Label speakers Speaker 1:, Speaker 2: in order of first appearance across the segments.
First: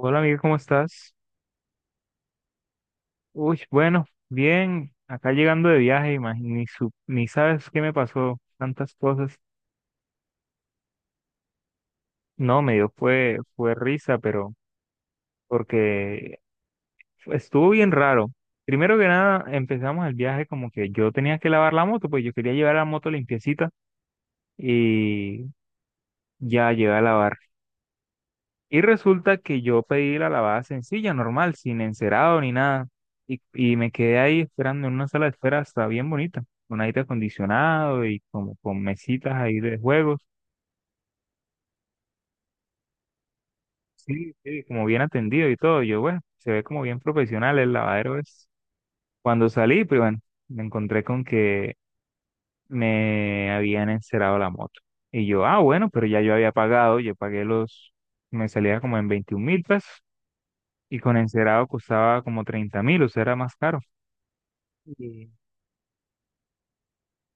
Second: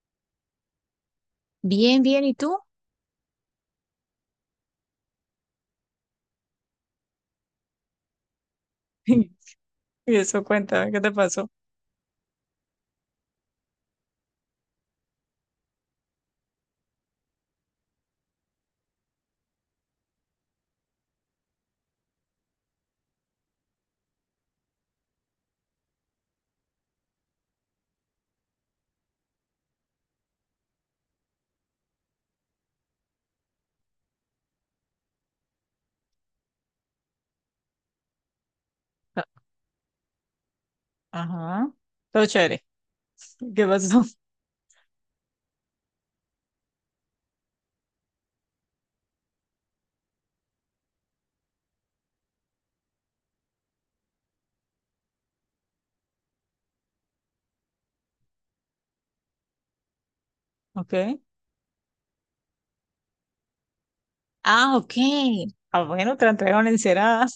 Speaker 1: Hola, amiga, ¿cómo estás?
Speaker 2: Bien, bien, ¿y tú?
Speaker 1: Uy, bueno, bien, acá llegando de viaje, imagi- ni, su- ni sabes qué me pasó, tantas cosas.
Speaker 2: Y eso, cuéntame, ¿qué te pasó?
Speaker 1: No, me dio fue risa, pero porque estuvo bien raro. Primero que nada, empezamos el viaje como que yo tenía que lavar la moto, pues yo quería llevar la moto limpiecita y ya llegué a lavarla. Y resulta que yo pedí la lavada sencilla, normal, sin encerado ni nada. Y me quedé ahí esperando en una sala de espera, está bien bonita, con aire acondicionado y como con
Speaker 2: Ah,
Speaker 1: mesitas ahí de juegos.
Speaker 2: ajá. Todo chévere. ¿Qué pasó?
Speaker 1: Sí, sí, como bien atendido y todo. Yo, bueno, se ve como bien profesional el lavadero es. Cuando salí, pues bueno, me encontré con que me habían encerado la moto. Y yo, ah, bueno, pero ya yo había pagado, yo pagué los, me salía como en 21.000 pesos, y con
Speaker 2: Ok.
Speaker 1: encerado costaba como 30.000, o sea, era más caro.
Speaker 2: Ah, ok.
Speaker 1: Y,
Speaker 2: Ah, bueno, te la entregaron encerada.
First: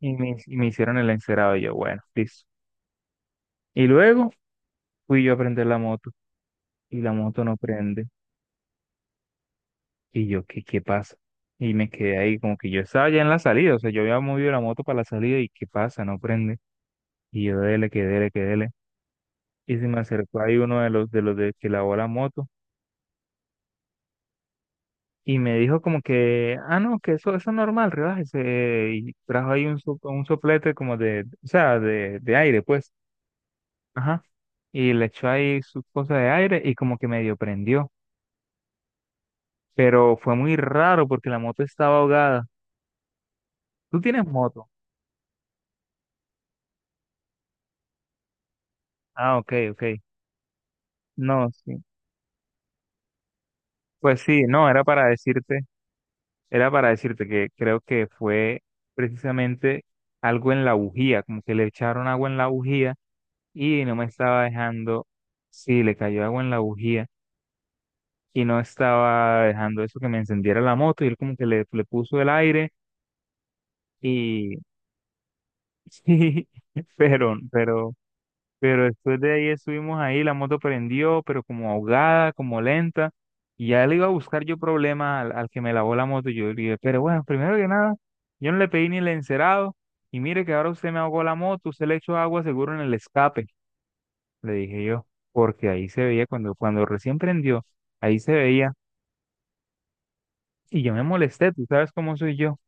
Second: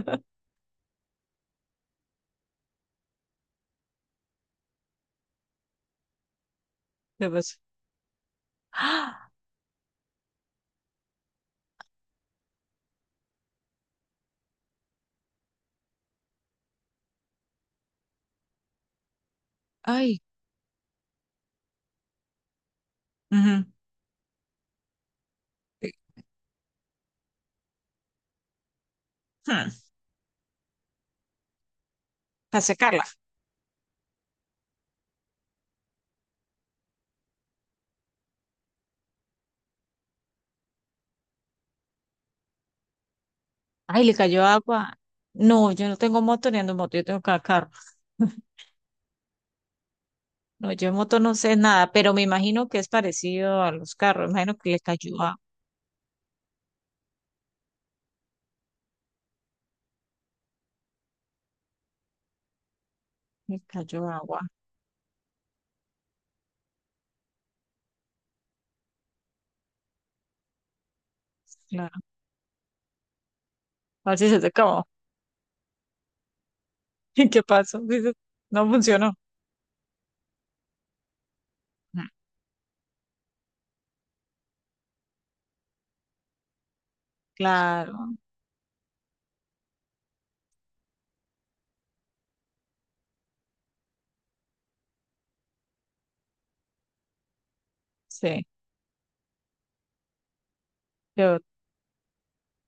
Speaker 1: y me hicieron el encerado. Y yo, bueno, listo. Y luego fui yo a prender la moto y la
Speaker 2: ¿Qué
Speaker 1: moto no
Speaker 2: pasó?
Speaker 1: prende.
Speaker 2: ¡Ah!
Speaker 1: Y yo, ¿qué, qué pasa? Y me quedé ahí, como que yo estaba ya en la salida. O sea, yo había movido la moto para la salida y ¿qué pasa? No prende. Y yo, dele, que dele, que dele. Y se me
Speaker 2: Ay,
Speaker 1: acercó ahí uno de los de que lavó la moto
Speaker 2: ujú.
Speaker 1: y me dijo como que, ah, no, que eso es normal, relájese. Y trajo ahí
Speaker 2: Hmm,
Speaker 1: un, so- un soplete como de, o sea, de aire,
Speaker 2: Para
Speaker 1: pues.
Speaker 2: secarla.
Speaker 1: Ajá. Y le echó ahí sus cosas de aire y como que medio prendió. Pero fue muy raro porque la moto estaba ahogada. ¿Tú
Speaker 2: Ay, le
Speaker 1: tienes
Speaker 2: cayó
Speaker 1: moto?
Speaker 2: agua. No, yo no tengo moto ni ando en moto, yo tengo cada carro.
Speaker 1: Ah, ok, ok.
Speaker 2: No, yo en moto no
Speaker 1: No,
Speaker 2: sé
Speaker 1: sí.
Speaker 2: nada, pero me imagino que es parecido a los
Speaker 1: Pues
Speaker 2: carros. Me
Speaker 1: sí,
Speaker 2: imagino
Speaker 1: no,
Speaker 2: que le cayó agua.
Speaker 1: era para decirte que creo que fue precisamente algo en la bujía, como que le echaron agua en la bujía
Speaker 2: Le
Speaker 1: y no me
Speaker 2: cayó agua.
Speaker 1: estaba dejando, sí, le cayó agua en la bujía y no estaba dejando eso que me encendiera la moto y él como que le
Speaker 2: Claro.
Speaker 1: puso el aire
Speaker 2: A ver si se te
Speaker 1: y
Speaker 2: acabó.
Speaker 1: sí,
Speaker 2: ¿Y
Speaker 1: pero,
Speaker 2: qué pasó?
Speaker 1: pero,
Speaker 2: Dices, no
Speaker 1: pero
Speaker 2: funcionó.
Speaker 1: después de ahí estuvimos ahí, la moto prendió, pero como
Speaker 2: Mm,
Speaker 1: ahogada, como lenta, y ya le iba a buscar yo problemas al, al que me lavó la moto, y yo le dije, pero bueno, primero que nada,
Speaker 2: claro.
Speaker 1: yo no le pedí ni el encerado, y mire que ahora usted me ahogó la moto, usted le echó agua seguro en el escape, le dije yo, porque ahí se veía cuando, cuando recién prendió, ahí se
Speaker 2: Sí,
Speaker 1: veía, y yo me
Speaker 2: yo,
Speaker 1: molesté, tú sabes cómo soy yo.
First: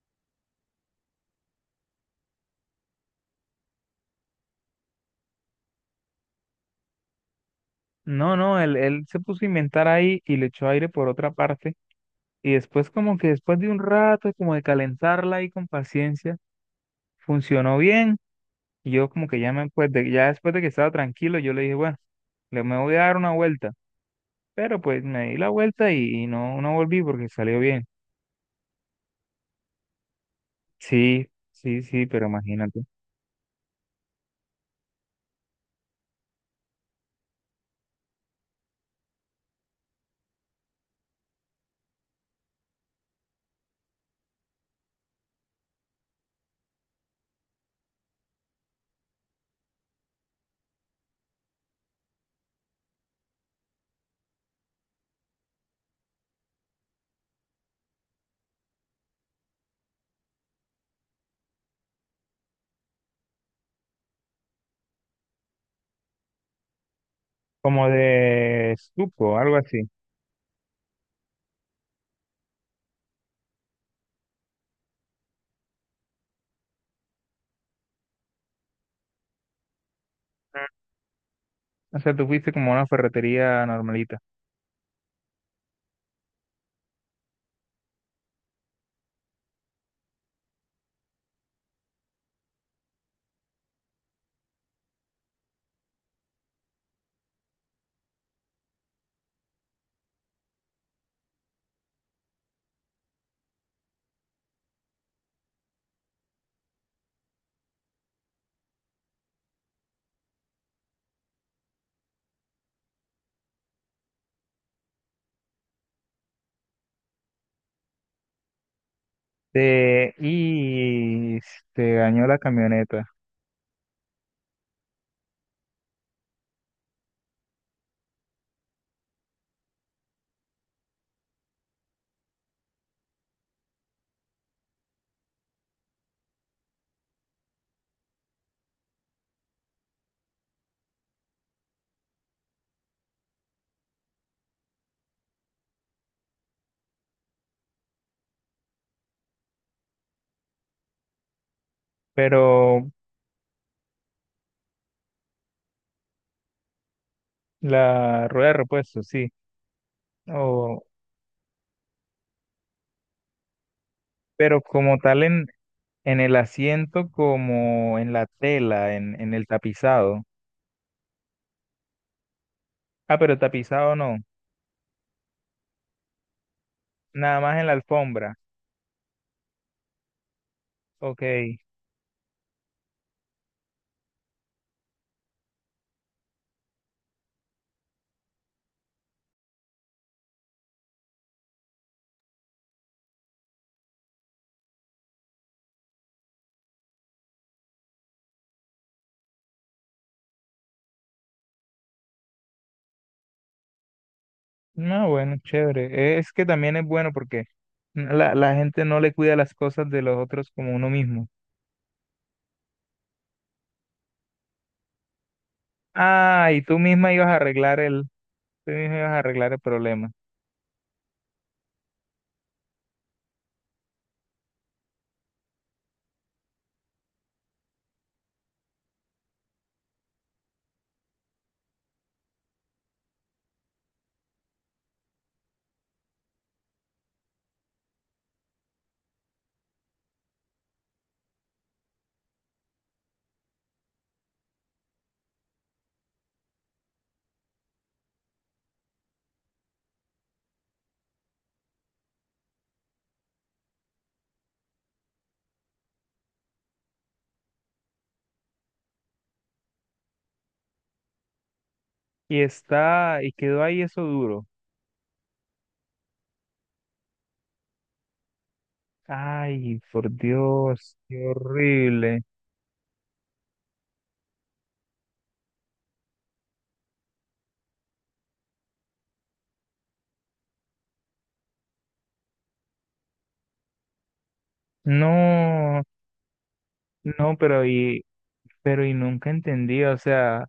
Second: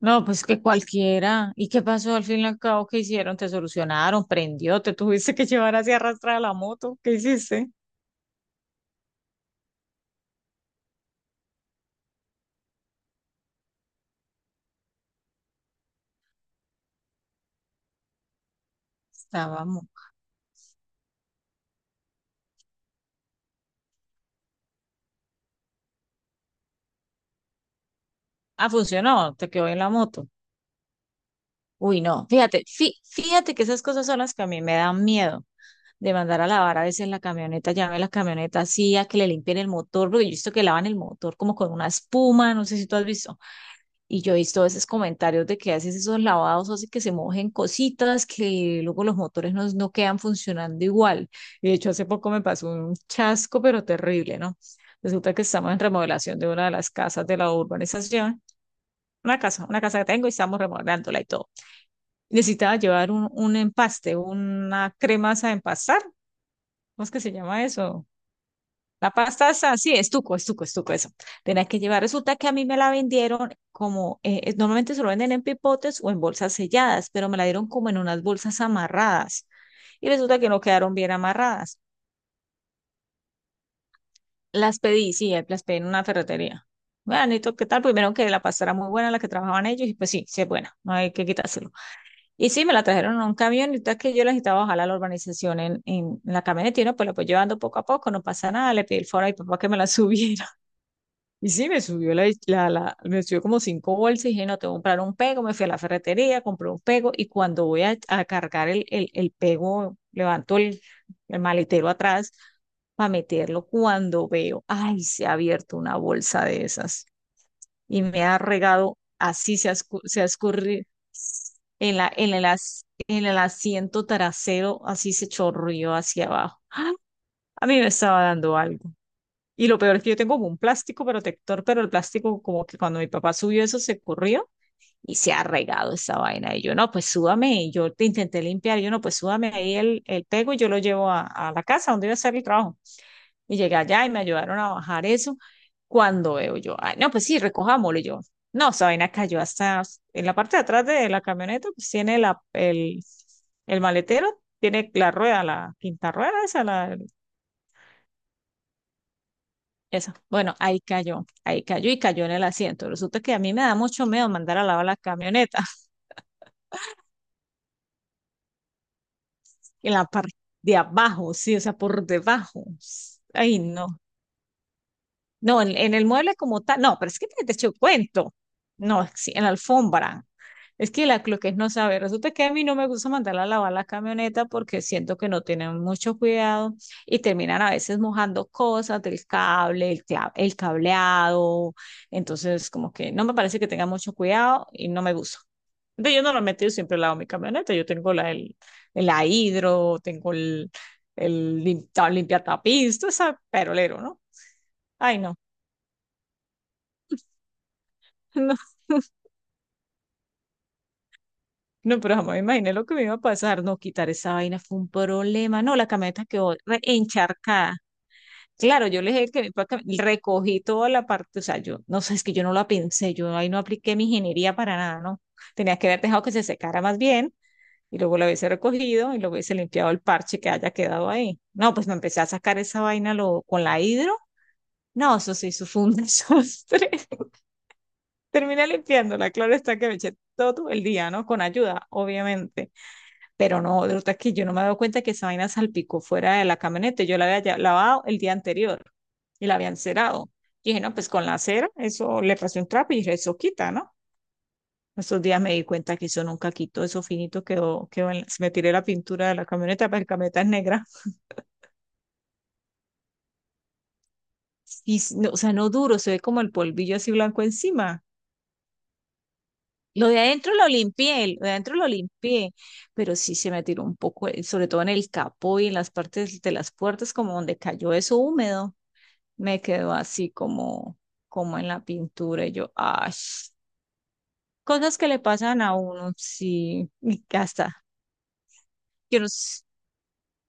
Speaker 2: no, pues que cualquiera. ¿Y qué pasó al fin y al cabo? ¿Qué hicieron? ¿Te solucionaron? ¿Prendió? ¿Te tuviste que llevar así arrastrada la moto? ¿Qué hiciste?
Speaker 1: No, no, él se puso a inventar ahí y le echó aire por otra parte. Y después como que después de un rato, como de calentarla ahí con paciencia, funcionó bien. Y yo como que ya me,
Speaker 2: Estábamos.
Speaker 1: pues de- ya después de que estaba tranquilo, yo le dije, bueno, le me voy a dar una vuelta. Pero pues me di la vuelta y no, no volví porque salió bien.
Speaker 2: Ah, funcionó, te quedó en la moto.
Speaker 1: Sí, sí,
Speaker 2: Uy,
Speaker 1: sí, pero
Speaker 2: no, fíjate,
Speaker 1: imagínate.
Speaker 2: fíjate que esas cosas son las que a mí me dan miedo de mandar a lavar a veces la camioneta, llame a la camioneta así a que le limpien el motor, porque yo he visto que lavan el motor como con una espuma, no sé si tú has visto. Y yo he visto esos comentarios de que haces esos lavados, hace que se mojen cositas, que luego los motores no quedan funcionando igual. Y de hecho, hace poco me pasó un chasco, pero terrible, ¿no? Resulta que estamos en remodelación de una de las casas de la urbanización, una casa que tengo y estamos remodelándola y todo. Necesitaba llevar un empaste, una crema esa de empastar, ¿cómo es que se llama
Speaker 1: Como
Speaker 2: eso?
Speaker 1: de
Speaker 2: La
Speaker 1: suco,
Speaker 2: pasta
Speaker 1: algo
Speaker 2: está,
Speaker 1: así.
Speaker 2: sí, estuco, estuco, estuco, eso. Tenía que llevar. Resulta que a mí me la vendieron como, normalmente se lo venden en pipotes o en bolsas selladas, pero me la dieron como en unas bolsas amarradas. Y resulta que no quedaron bien amarradas.
Speaker 1: O sea, tú fuiste como a una ferretería normalita.
Speaker 2: Las pedí, sí, las pedí en una ferretería. Bueno, ¿y tú qué tal? Primero que la pasta era muy buena, la que trabajaban ellos, y pues sí, sí es buena, no hay que quitárselo. Y sí, me la trajeron en un camión, y ahorita que yo la necesitaba bajar a la urbanización en, la camioneta, y no, pues la voy llevando poco a poco, no pasa nada, le pedí el foro a mi papá que me la subiera. Y sí, me subió como cinco bolsas y dije, no, tengo que comprar un pego, me fui a la ferretería, compré un pego y cuando voy a cargar el, el pego, levanto el maletero atrás para meterlo cuando veo, ay, se ha abierto una bolsa de esas y me ha regado, así
Speaker 1: Te-
Speaker 2: se ha escurrido
Speaker 1: y te
Speaker 2: en la,
Speaker 1: dañó
Speaker 2: en
Speaker 1: la
Speaker 2: el, as-
Speaker 1: camioneta.
Speaker 2: en el asiento trasero, así se chorrió hacia abajo. A mí me estaba dando algo. Y lo peor es que yo tengo como un plástico protector, pero el plástico como que cuando mi papá subió eso se corrió y se ha regado esa vaina. Y yo, no, pues súbame. Y yo te intenté limpiar. Y yo, no, pues súbame ahí el pego y yo lo llevo a la casa donde iba a hacer el trabajo. Y llegué allá y me ayudaron a bajar eso. Cuando veo yo, ay, no, pues sí, recojámoslo. Y yo, no, esa vaina cayó hasta en la parte de atrás de la camioneta, pues tiene la,
Speaker 1: Pero
Speaker 2: el, el maletero, tiene la rueda, la quinta rueda, esa, la,
Speaker 1: la rueda de repuesto, sí.
Speaker 2: eso. Bueno,
Speaker 1: O
Speaker 2: ahí cayó y cayó en el asiento. Resulta que a mí me da mucho miedo mandar
Speaker 1: pero
Speaker 2: a lavar la
Speaker 1: como tal
Speaker 2: camioneta
Speaker 1: en el asiento, como en la tela, en el
Speaker 2: en la
Speaker 1: tapizado.
Speaker 2: parte de abajo, sí, o sea, por debajo.
Speaker 1: Ah, pero
Speaker 2: Ay,
Speaker 1: tapizado
Speaker 2: no.
Speaker 1: no,
Speaker 2: No, en el mueble como tal, no, pero es que
Speaker 1: nada
Speaker 2: te
Speaker 1: más en la
Speaker 2: echo cuento.
Speaker 1: alfombra.
Speaker 2: No, sí, en la alfombra. Es que lo que
Speaker 1: Ok.
Speaker 2: es no saber, resulta que a mí no me gusta mandar a lavar la camioneta porque siento que no tienen mucho cuidado y terminan a veces mojando cosas del cable, el cableado, entonces como que no me parece que tengan mucho cuidado y no me gusta. Entonces yo normalmente yo siempre lavo mi camioneta, yo tengo la hidro, tengo el limpiatapiz, todo ese perolero, ¿no?
Speaker 1: No,
Speaker 2: Ay, no.
Speaker 1: bueno, chévere. Es que también es bueno porque la gente no le cuida las cosas de los otros como uno mismo.
Speaker 2: No, pero jamás me imaginé lo que me iba a pasar. No, quitar esa vaina fue un problema. No, la camioneta
Speaker 1: Ah,
Speaker 2: quedó
Speaker 1: y tú
Speaker 2: re-
Speaker 1: misma ibas a
Speaker 2: encharcada.
Speaker 1: arreglar el, tú
Speaker 2: Claro,
Speaker 1: misma
Speaker 2: yo
Speaker 1: ibas
Speaker 2: le
Speaker 1: a
Speaker 2: dije que mi
Speaker 1: arreglar el
Speaker 2: papá
Speaker 1: problema.
Speaker 2: recogí toda la parte, o sea, yo no sé, es que yo no la pensé, yo ahí no apliqué mi ingeniería para nada, ¿no? Tenía que haber dejado que se secara más bien y luego la hubiese recogido y luego hubiese limpiado el parche que haya quedado ahí. No, pues me empecé a sacar esa vaina con la hidro. No, eso sí, eso fue un desastre. Terminé limpiándola, claro está que me eché todo el día, ¿no? Con ayuda, obviamente. Pero no, de verdad que yo no me había dado cuenta que esa vaina salpicó fuera de la camioneta. Yo la había lavado el día anterior y la había encerado. Y dije, no, pues con la cera, eso le pasé un trapo y dije, eso quita, ¿no? Esos días me di cuenta que eso nunca quitó, eso finito quedó, me tiré la pintura de la camioneta, pero la camioneta es negra.
Speaker 1: Y está, y quedó ahí eso duro.
Speaker 2: No, o sea, no duro, se ve como el polvillo así blanco encima.
Speaker 1: Ay,
Speaker 2: Lo
Speaker 1: por
Speaker 2: de adentro lo
Speaker 1: Dios, qué
Speaker 2: limpié, lo de adentro lo
Speaker 1: horrible.
Speaker 2: limpié, pero sí se me tiró un poco, sobre todo en el capó y en las partes de las puertas, como donde cayó eso húmedo. Me quedó así como en la pintura. Y yo, ay, cosas que le pasan a
Speaker 1: No,
Speaker 2: uno, sí, y
Speaker 1: no, pero
Speaker 2: hasta,
Speaker 1: y, pero y
Speaker 2: yo no
Speaker 1: nunca
Speaker 2: sé,
Speaker 1: entendí, o sea,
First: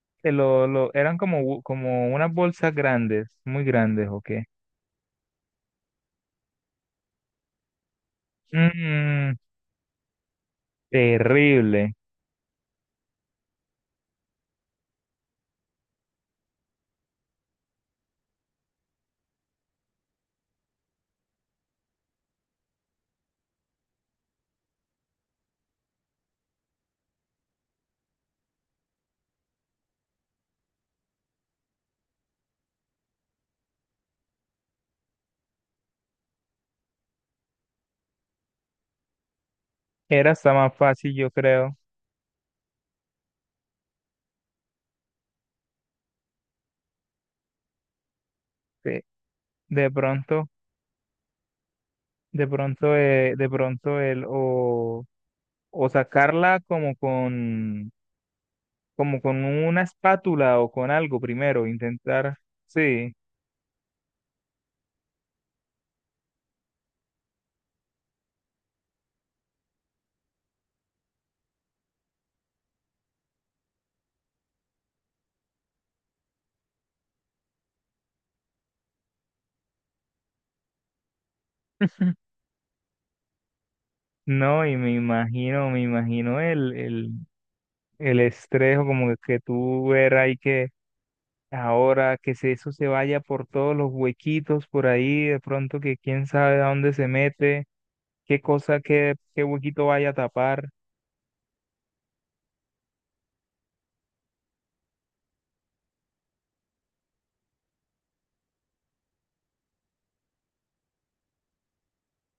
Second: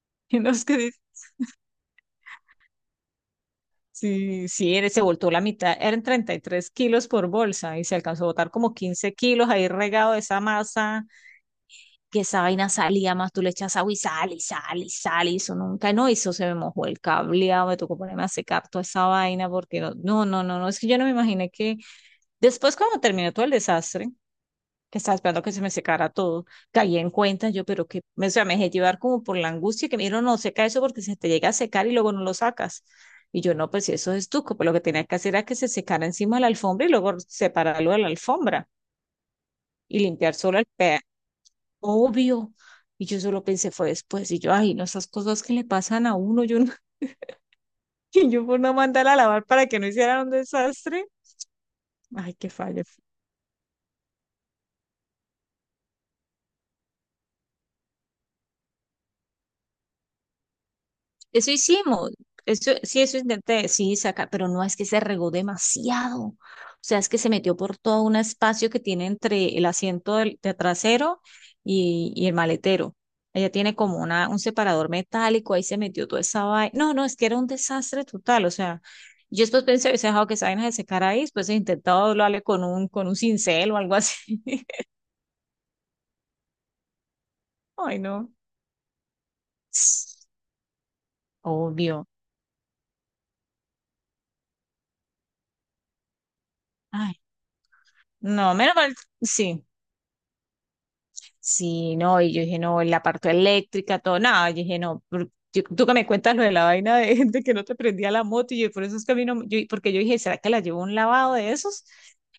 Speaker 1: que
Speaker 2: yo no sé qué
Speaker 1: lo,
Speaker 2: dice.
Speaker 1: eran como, bu- como unas bolsas grandes, muy grandes, ¿o qué?
Speaker 2: Sí, sí, él se voltó la mitad, eran 33 kilos por bolsa y se alcanzó a botar como 15
Speaker 1: Mm,
Speaker 2: kilos ahí regado de esa masa,
Speaker 1: terrible.
Speaker 2: que esa vaina salía más, tú le echas agua y sale y sale y sale, y eso nunca, no, eso se me mojó el cableado, me tocó ponerme a secar toda esa vaina porque no, no, no, no, no, es que yo no me imaginé que después cuando terminó todo el desastre, estaba esperando que se me secara todo. Caí en cuenta yo, pero o sea, me dejé llevar como por la angustia que me dijeron, no seca eso porque se te llega a secar y luego no lo sacas. Y yo, no, pues si eso es estuco, pues lo que tenía que hacer era que se secara encima de la alfombra y luego separarlo de la alfombra y
Speaker 1: Era
Speaker 2: limpiar
Speaker 1: hasta
Speaker 2: solo el
Speaker 1: más
Speaker 2: pea.
Speaker 1: fácil, yo creo,
Speaker 2: Obvio. Y yo solo pensé, fue después. Y yo, ay, no, esas cosas que le pasan a uno, yo no, y yo por no
Speaker 1: que
Speaker 2: mandar a lavar para que no
Speaker 1: de
Speaker 2: hicieran un
Speaker 1: pronto,
Speaker 2: desastre. Ay,
Speaker 1: de
Speaker 2: qué fallo.
Speaker 1: pronto, eh, de pronto el, o sacarla como con una espátula o con algo
Speaker 2: Eso
Speaker 1: primero,
Speaker 2: hicimos,
Speaker 1: intentar,
Speaker 2: eso, sí,
Speaker 1: sí,
Speaker 2: eso intenté, sí, sacar, pero no es que se regó demasiado. O sea, es que se metió por todo un espacio que tiene entre el asiento de trasero y el maletero. Ella tiene como un separador metálico, ahí se metió toda esa vaina. No, no, es que era un desastre total. O sea, yo después pensé, hubiese dejado que esa vaina se secara ahí, después he intentado doblarle con con un cincel o algo así.
Speaker 1: no, y me imagino
Speaker 2: Ay,
Speaker 1: el
Speaker 2: no.
Speaker 1: estrés o como que tú ver ahí que
Speaker 2: Obvio.
Speaker 1: ahora que se- eso se vaya por todos los huequitos por ahí, de pronto que quién sabe a dónde se
Speaker 2: Ay,
Speaker 1: mete, qué
Speaker 2: no, menos
Speaker 1: cosa,
Speaker 2: mal,
Speaker 1: qué, qué
Speaker 2: sí.
Speaker 1: huequito vaya a tapar.
Speaker 2: Sí, no, y yo dije, no, la parte eléctrica, todo, nada, yo dije, no, tú que me cuentas lo de la vaina de, de que no te prendía la moto, y yo, por eso es que a mí no, porque yo dije, ¿será que la llevo a un lavado de esos?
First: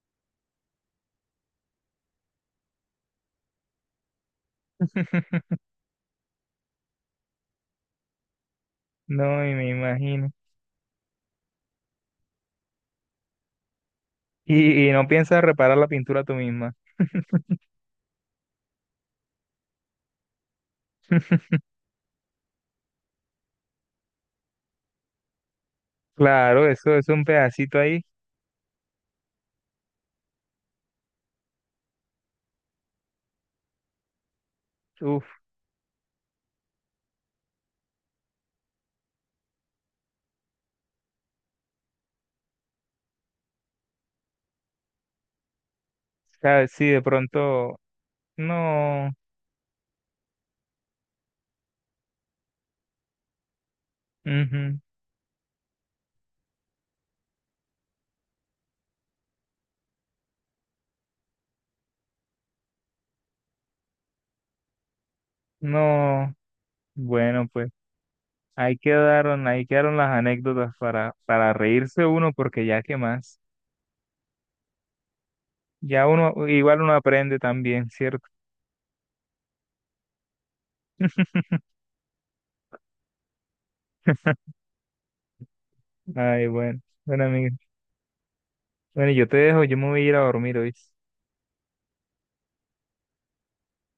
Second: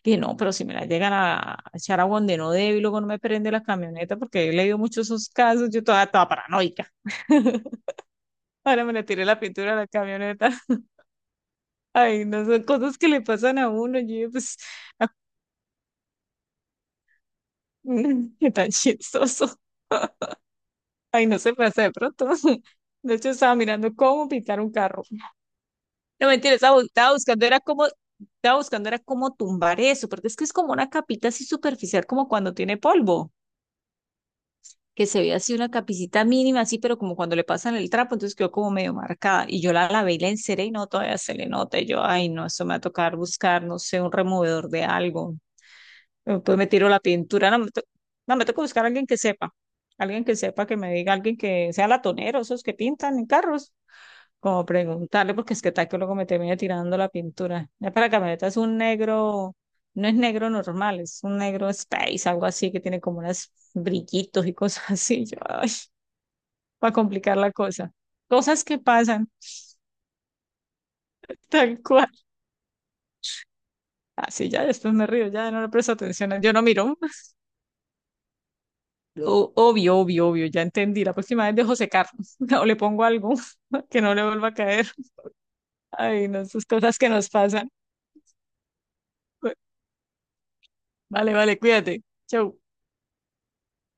Speaker 2: Dije, no, pero si me la llegan a echar a donde no debe y luego no me prende la camioneta, porque yo he leído muchos esos casos, yo toda, toda paranoica. Ahora me le tiré la
Speaker 1: No, y me
Speaker 2: pintura a la
Speaker 1: imagino.
Speaker 2: camioneta. Ay, no, son cosas que le pasan a uno, yo dije, pues,
Speaker 1: Y no piensas reparar la pintura tú misma.
Speaker 2: qué tan chistoso. Ay, no se pasa de pronto. De hecho, estaba mirando cómo pintar un carro. No, mentira,
Speaker 1: Claro, eso es
Speaker 2: estaba
Speaker 1: un
Speaker 2: buscando, era
Speaker 1: pedacito
Speaker 2: como,
Speaker 1: ahí.
Speaker 2: estaba buscando, era como tumbar eso, porque es que es como una capita así superficial, como cuando tiene polvo, que se
Speaker 1: Uf,
Speaker 2: ve así una capicita mínima, así, pero como cuando le pasan el trapo, entonces quedó como medio marcada. Y yo la lavé y la enceré y no, todavía se le nota. Y yo, ay, no, eso me va a tocar buscar, no sé, un removedor de algo. Después me
Speaker 1: sabes, sí,
Speaker 2: tiro la
Speaker 1: de
Speaker 2: pintura, no,
Speaker 1: pronto,
Speaker 2: no, me toca buscar a
Speaker 1: no,
Speaker 2: alguien que sepa, que me diga, alguien que sea latonero, esos que pintan en carros como
Speaker 1: ujú,
Speaker 2: preguntarle, porque es que tal que luego me termine tirando la pintura. Ya para la camioneta es un negro, no es negro normal, es un negro space, algo así que tiene como unos brillitos y cosas así. Yo, ay,
Speaker 1: no.
Speaker 2: para complicar
Speaker 1: Bueno,
Speaker 2: la
Speaker 1: pues
Speaker 2: cosa. Cosas que pasan,
Speaker 1: ahí quedaron las anécdotas para
Speaker 2: tal
Speaker 1: reírse
Speaker 2: cual.
Speaker 1: uno, porque ya qué más.
Speaker 2: Así ya, después me río, ya no le presto
Speaker 1: Ya
Speaker 2: atención.
Speaker 1: uno,
Speaker 2: Yo no
Speaker 1: igual uno
Speaker 2: miro.
Speaker 1: aprende también, ¿cierto?
Speaker 2: Obvio, obvio, obvio, ya entendí. La próxima vez dejo secar o le pongo algo que no le vuelva a caer. Ay, no,
Speaker 1: Ay,
Speaker 2: esas
Speaker 1: bueno.
Speaker 2: cosas que
Speaker 1: Bueno,
Speaker 2: nos
Speaker 1: amigo.
Speaker 2: pasan.
Speaker 1: Bueno, yo te dejo, yo me voy a ir a dormir hoy.
Speaker 2: Vale, vale, cuídate. Chau.